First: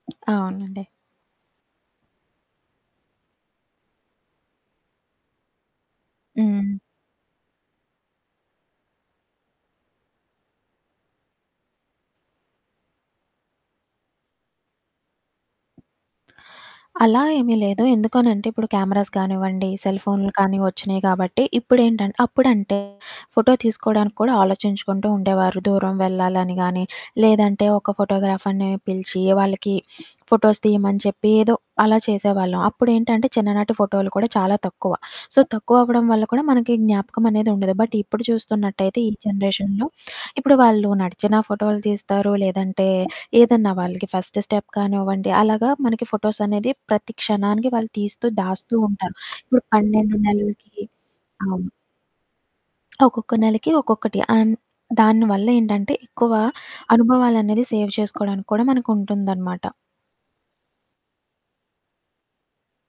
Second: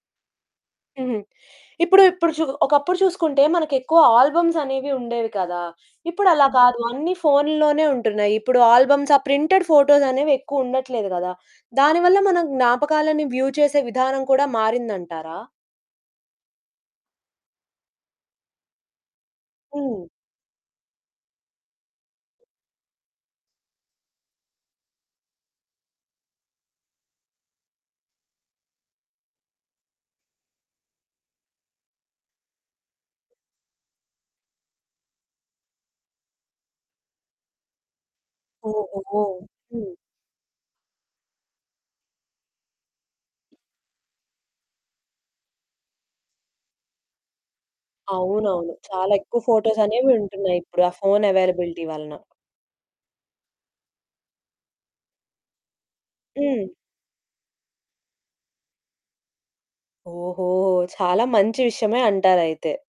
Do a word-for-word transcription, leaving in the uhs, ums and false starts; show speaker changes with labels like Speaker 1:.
Speaker 1: అవునండి.
Speaker 2: హుహు. ఇప్పుడు ఇప్పుడు చు ఒకప్పుడు చూసుకుంటే, మనకెక్కువ ఆల్బమ్సనేవి ఉండేవి కదా! ఇప్పుడలా
Speaker 1: హ్మ్.
Speaker 2: కాదు అన్ని ఫోనుల్లోనే ఉంటున్నాయి. ఇప్పుడు ఆల్బమ్స్, ఆ ప్రింటెడ్ ఫోటోసనేవెక్కువుండట్లేదు గదా! దాని వల్ల మనం జ్ఞాపకాలని వ్యూ చేసే విధానం కూడా మారిందంటారా?
Speaker 1: అలా ఏమి లేదు. ఎందుకనంటే, ఇప్పుడు కెమెరాస్ గానివ్వండి, సెల్
Speaker 2: హ్మ్.
Speaker 1: ఫోన్లు కానీ, ఒచ్చినియి గాబట్టి, ఇప్పుడేంటంటే అప్పుడంటే, ఫోటో తీసుకోడానికి కూడా ఆలోచించుకుంటూ ఉండేవారు. దూరం వెళ్ళాలని గానీ, లేదంటే ఒక ఫోటోగ్రాఫర్‌ని పిలిచి వాళ్ళకి ఫోటోస్ తీయమని చెప్పి, ఏదో అలా చేసేవాళ్ళం. అప్పుడేంటంటే, చిన్ననాటి ఫోటోలు కూడా చాలా తక్కువ. సో, తక్కువవ్వడం వల్ల కూడా మనకి జ్ఞాపకమనేది ఉండదు, బట్ ఇప్పుడు చూస్తున్నట్టయితే ఈ
Speaker 2: ఓహో!
Speaker 1: జనరేషన్‌లో,
Speaker 2: హ్మ్.
Speaker 1: ఇప్పుడు వాళ్ళు నడిచిన ఫోటోలు తీస్తారు, లేదంటే ఏదన్నా వాళ్ళకి ఫస్ట్ స్టెప్ కానివ్వండి, అలాగా మనకి ఫోటోసనేది ప్రతి క్షణానికి వాళ్ళు తీస్తూ,
Speaker 2: అవునవును.
Speaker 1: దాస్తూ
Speaker 2: చాలా
Speaker 1: ఉంటారు.
Speaker 2: ఎక్కువ
Speaker 1: ఇప్పుడు
Speaker 2: ఫోటోసనేవి
Speaker 1: పన్నెండు
Speaker 2: ఉంటున్నాయి.
Speaker 1: నెలలకి
Speaker 2: ఇప్పుడు ఆ ఫోను
Speaker 1: అవును.
Speaker 2: అవైలబిలిటీ వలన.
Speaker 1: ఒక్కొక్క నెలకి ఒక్కొక్కటి. అన్ దాని వల్లేంటంటే, ఎక్కువ
Speaker 2: హ్మ్.
Speaker 1: అనుభవాలనేది సేవ్ చేసుకోడానికి కూడా మనకుంటుందనమాట.
Speaker 2: ఓహో! చాలా మంచి విషయమే అంటారయితే.